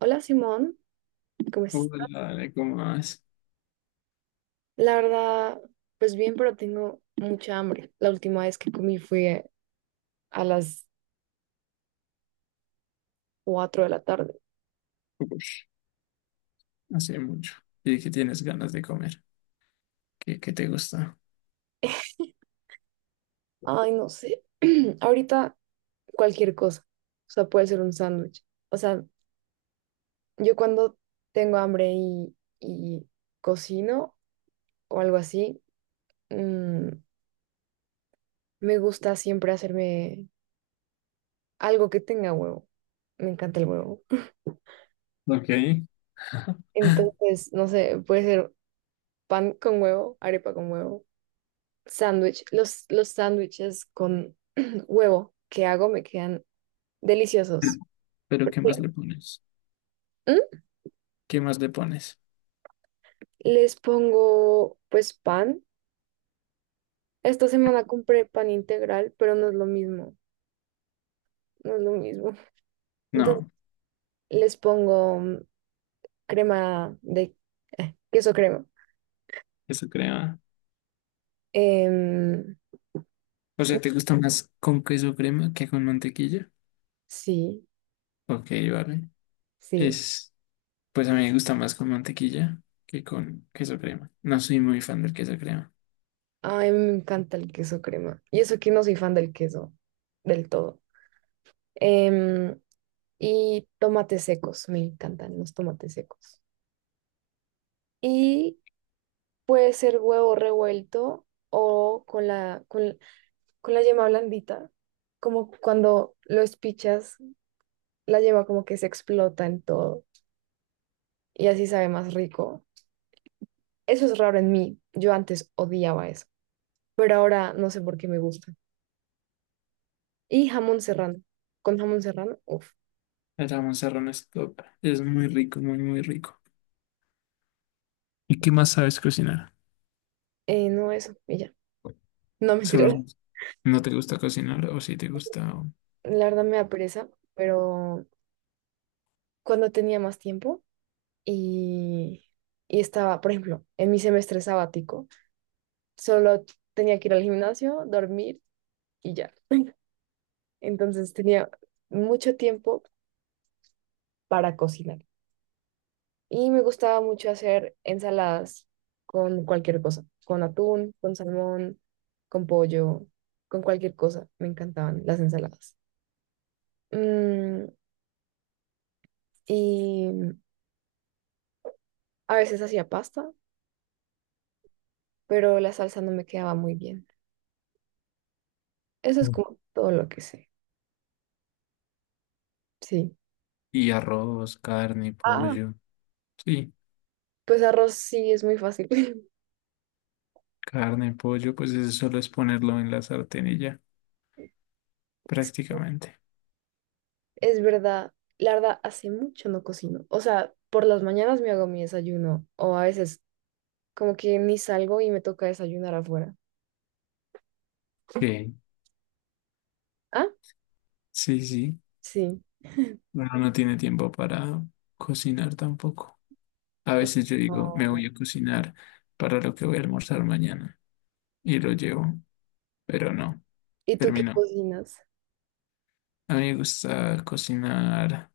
Hola Simón, ¿cómo Uy, estás? dale, comas. La verdad, pues bien, pero tengo mucha hambre. La última vez que comí fue a las 4 de la tarde. Uy, hace mucho. Y que tienes ganas de comer. ¿Qué te gusta? Ay, no sé. Ahorita cualquier cosa. O sea, puede ser un sándwich. O sea, yo cuando tengo hambre y cocino o algo así, mm, me gusta siempre hacerme algo que tenga huevo. Me encanta el huevo. Ok. Entonces, no sé, puede ser pan con huevo, arepa con huevo. Sándwich, los sándwiches con huevo que hago me quedan deliciosos. Pero ¿qué más le pones? ¿Mm? ¿Qué más le pones? Les pongo pues pan. Esta semana compré pan integral, pero no es lo mismo, no es lo mismo. Entonces No, les pongo crema de queso crema. queso crema. Em, O sea, ¿te gusta más con queso crema que con mantequilla? sí, Ok, vale. sí. Es, pues a mí me gusta más con mantequilla que con queso crema. No soy muy fan del queso crema. Ay, me encanta el queso crema. Y eso que no soy fan del queso del todo. Em, y tomates secos, me encantan los tomates secos. Y puede ser huevo revuelto o con con la yema blandita, como cuando lo espichas, la yema como que se explota en todo y así sabe más rico. Eso es raro en mí, yo antes odiaba eso, pero ahora no sé por qué me gusta. Y jamón serrano, con jamón serrano, uff, El jamón serrano es top. Es muy rico, muy, muy rico. ¿Y qué más sabes cocinar? No eso, y ya. No, mentira, Solo. ¿No te gusta cocinar o sí te gusta? O- la verdad me da pereza, pero cuando tenía más tiempo y, y estaba, por ejemplo, en mi semestre sabático, solo tenía que ir al gimnasio, dormir y ya. Entonces tenía mucho tiempo para cocinar y me gustaba mucho hacer ensaladas con cualquier cosa, con atún, con salmón, con pollo, con cualquier cosa. Me encantaban las ensaladas. Mm, y a veces hacía pasta, pero la salsa no me quedaba muy bien. Eso es mm. como todo lo que sé. Sí. Y arroz, carne, Ah, pollo. Sí, pues arroz sí es muy fácil. carne, pollo, pues eso solo es ponerlo en la sartén y ya, prácticamente. Es verdad, la verdad, hace mucho no cocino. O sea, por las mañanas me hago mi desayuno o a veces como que ni salgo y me toca desayunar afuera. Ok. Ah, Sí, sí. sí. Uno no tiene tiempo para cocinar tampoco. A veces yo digo, me Oh. voy a cocinar para lo que voy a almorzar mañana y lo llevo, pero no, ¿Y tú qué terminó. cocinas? A mí me gusta cocinar,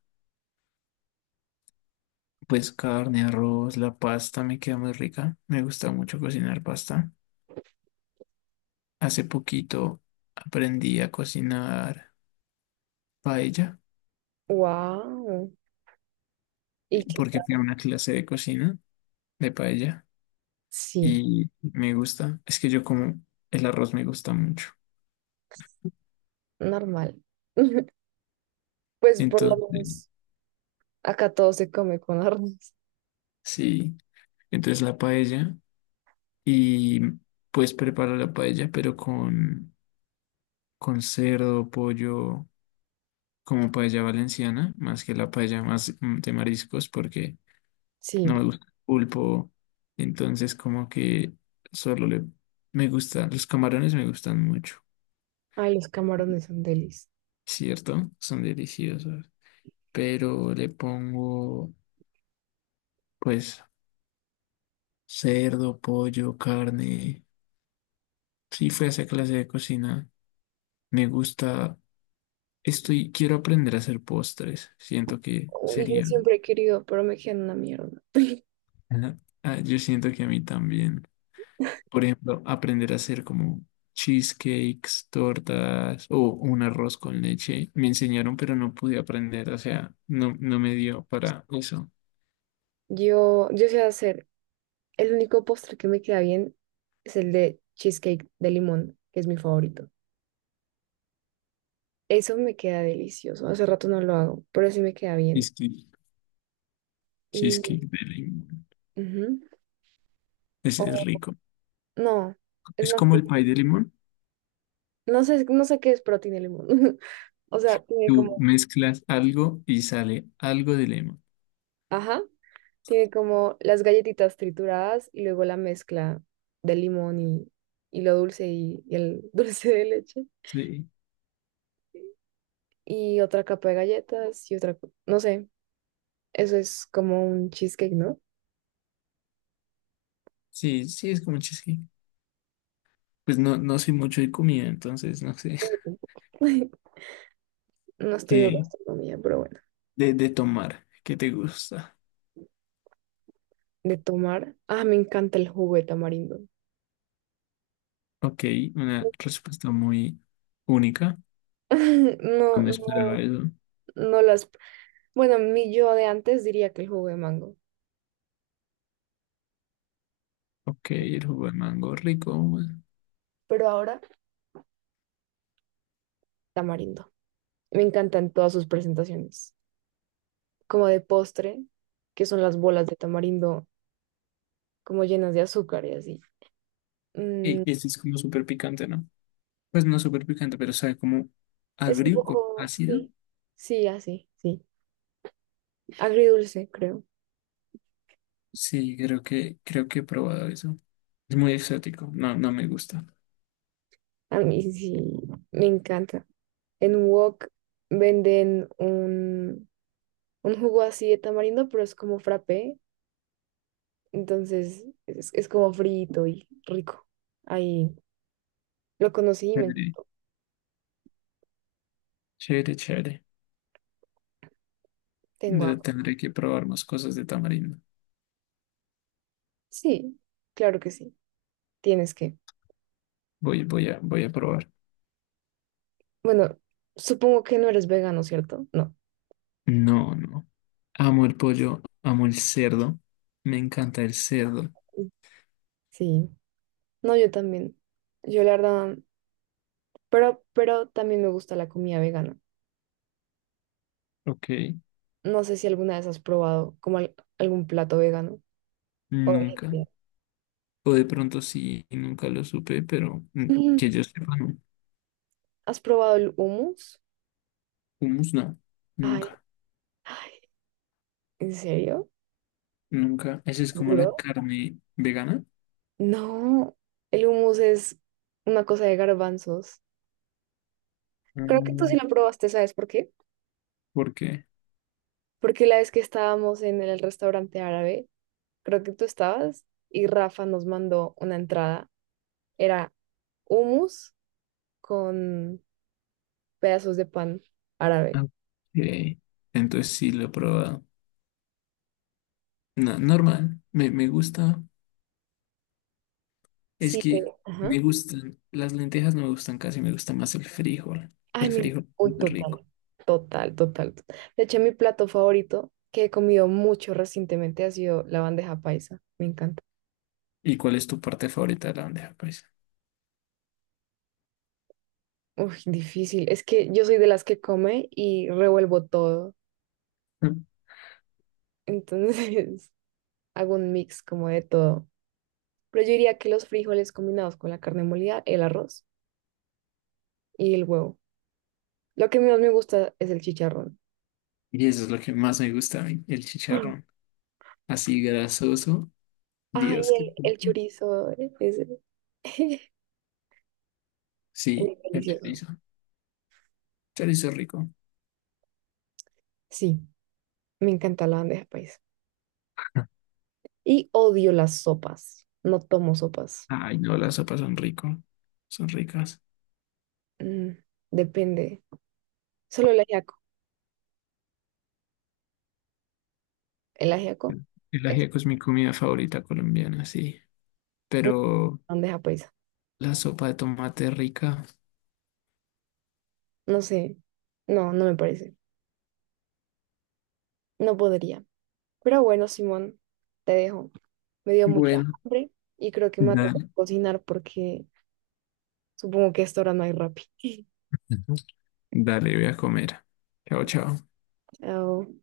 pues carne, arroz, la pasta me queda muy rica. Me gusta mucho cocinar pasta. Hace poquito aprendí a cocinar paella, Wow. ¿Y qué porque tal? fui a una clase de cocina de paella Sí, y me gusta. Es que yo como el arroz me gusta mucho. normal. Pues por lo Entonces, menos acá todo se come con arroz. sí, entonces la paella y pues preparo la paella pero con cerdo, pollo, como paella valenciana, más que la paella más de mariscos porque Sí. no me gusta el pulpo, entonces como que solo le... Me gusta los camarones me gustan mucho, Ay, los camarones son delis. ¿cierto? Son deliciosos, pero le pongo pues cerdo, pollo, carne. Sí, fue esa clase de cocina. Me gusta, estoy, quiero aprender a hacer postres, siento que Uy, yo sería... siempre he querido, pero me quedan una mierda. Ajá. Ah, yo siento que a mí también. Por ejemplo, aprender a hacer como cheesecakes, tortas o un arroz con leche. Me enseñaron, pero no pude aprender. O sea, no me dio para eso. Yo sé hacer. El único postre que me queda bien es el de cheesecake de limón, que es mi favorito. Eso me queda delicioso. Hace rato no lo hago, pero sí me queda bien. Cheesecake, cheesecake Y de limón. ujú. Es O, rico. no, es Es más, como el como pie de limón. no sé, no sé qué es, pero tiene limón. O sea, tiene Tú como, mezclas algo y sale algo de limón. ajá, tiene como las galletitas trituradas y luego la mezcla de limón y lo dulce y el dulce de leche. Sí, Y otra capa de galletas y otra, co- no sé, eso es como un cheesecake, ¿no? sí, sí, es como cheesecake. Pues no, no soy mucho de comida, entonces no sé. No estudio ¿Qué gastronomía, pero bueno. de tomar? ¿Qué te gusta? De tomar. Ah, me encanta el jugo de tamarindo. Ok, una respuesta muy única. No, No me no, esperaba eso. no las. Bueno, mi yo de antes diría que el jugo de mango, Ok, el jugo de mango rico. Bueno. pero ahora tamarindo. Me encantan todas sus presentaciones. Como de postre, que son las bolas de tamarindo, como llenas de azúcar y así. Y Mm, y este es como súper picante, ¿no? Pues no súper picante, pero sabe como es un agrio, como poco, ácido. sí, sí, así, sí. Agridulce, creo. Sí, creo que he probado eso. Es muy exótico. No, no me gusta. A mí sí, me encanta. En un Wok venden un jugo así de tamarindo, pero es como frappé, entonces es como frito y rico. Ahí lo conocí y me Chévere, chévere, chévere. tengo De- hambre. tendré que probar más cosas de tamarindo. Sí, claro que sí, tienes que. Voy a probar. Bueno, supongo que no eres vegano, ¿cierto? No. No, no. Amo el pollo, amo el cerdo. Me encanta el cerdo. Sí, no, yo también. Yo la verdad, pero también me gusta la comida vegana. Ok, No sé si alguna vez has probado como al- algún plato vegano o nunca. vegetariano. O de pronto sí, y nunca lo supe, pero Ujú. que yo sepa, no. ¿Has probado el hummus? Hummus no, Ay, nunca, ay, ¿en serio? nunca. Esa es como la ¿Seguro? carne vegana. No, el hummus es una cosa de garbanzos. Creo que tú sí Mm, lo probaste, ¿sabes por qué? ¿por qué? Porque la vez que estábamos en el restaurante árabe, creo que tú estabas y Rafa nos mandó una entrada. Era hummus con pedazos de pan árabe. Ah, ok. Entonces sí lo he probado. No, normal, me gusta. Es Sí, que ajá. me gustan, las lentejas no me gustan casi, me gusta más el frijol. Ay, El mi, frijol es uy, muy rico. total, total, total, total. De hecho, mi plato favorito que he comido mucho recientemente ha sido la bandeja paisa. Me encanta. ¿Y cuál es tu parte favorita de la bandeja paisa? Uy, difícil. Es que yo soy de las que come y revuelvo todo. Mm. Entonces hago un mix como de todo. Pero yo diría que los frijoles combinados con la carne molida, el arroz y el huevo. Lo que más me gusta es el chicharrón. Y eso es lo que más me gusta a mí, el chicharrón. Así grasoso, Ah, y Dios, qué rico. el chorizo es, es Sí, el delicioso. chorizo. Chorizo rico. Sí, me encanta la bandeja paisa. Y odio las sopas. No tomo sopas. Ay, no, las sopas son rico. Son ricas. Mm, depende. Solo el ajiaco. El ajiaco El, el es ajiaco es mi comida favorita colombiana, sí. una Pero bandeja paisa. la sopa de tomate es rica. No sé, no, no me parece. No podría. Pero bueno, Simón, te dejo. Me dio mucha Bueno, hambre y creo que me ha tocado dale, cocinar porque supongo que a esta hora no hay Rappi. dale, voy a comer. Chao, chao. Chao.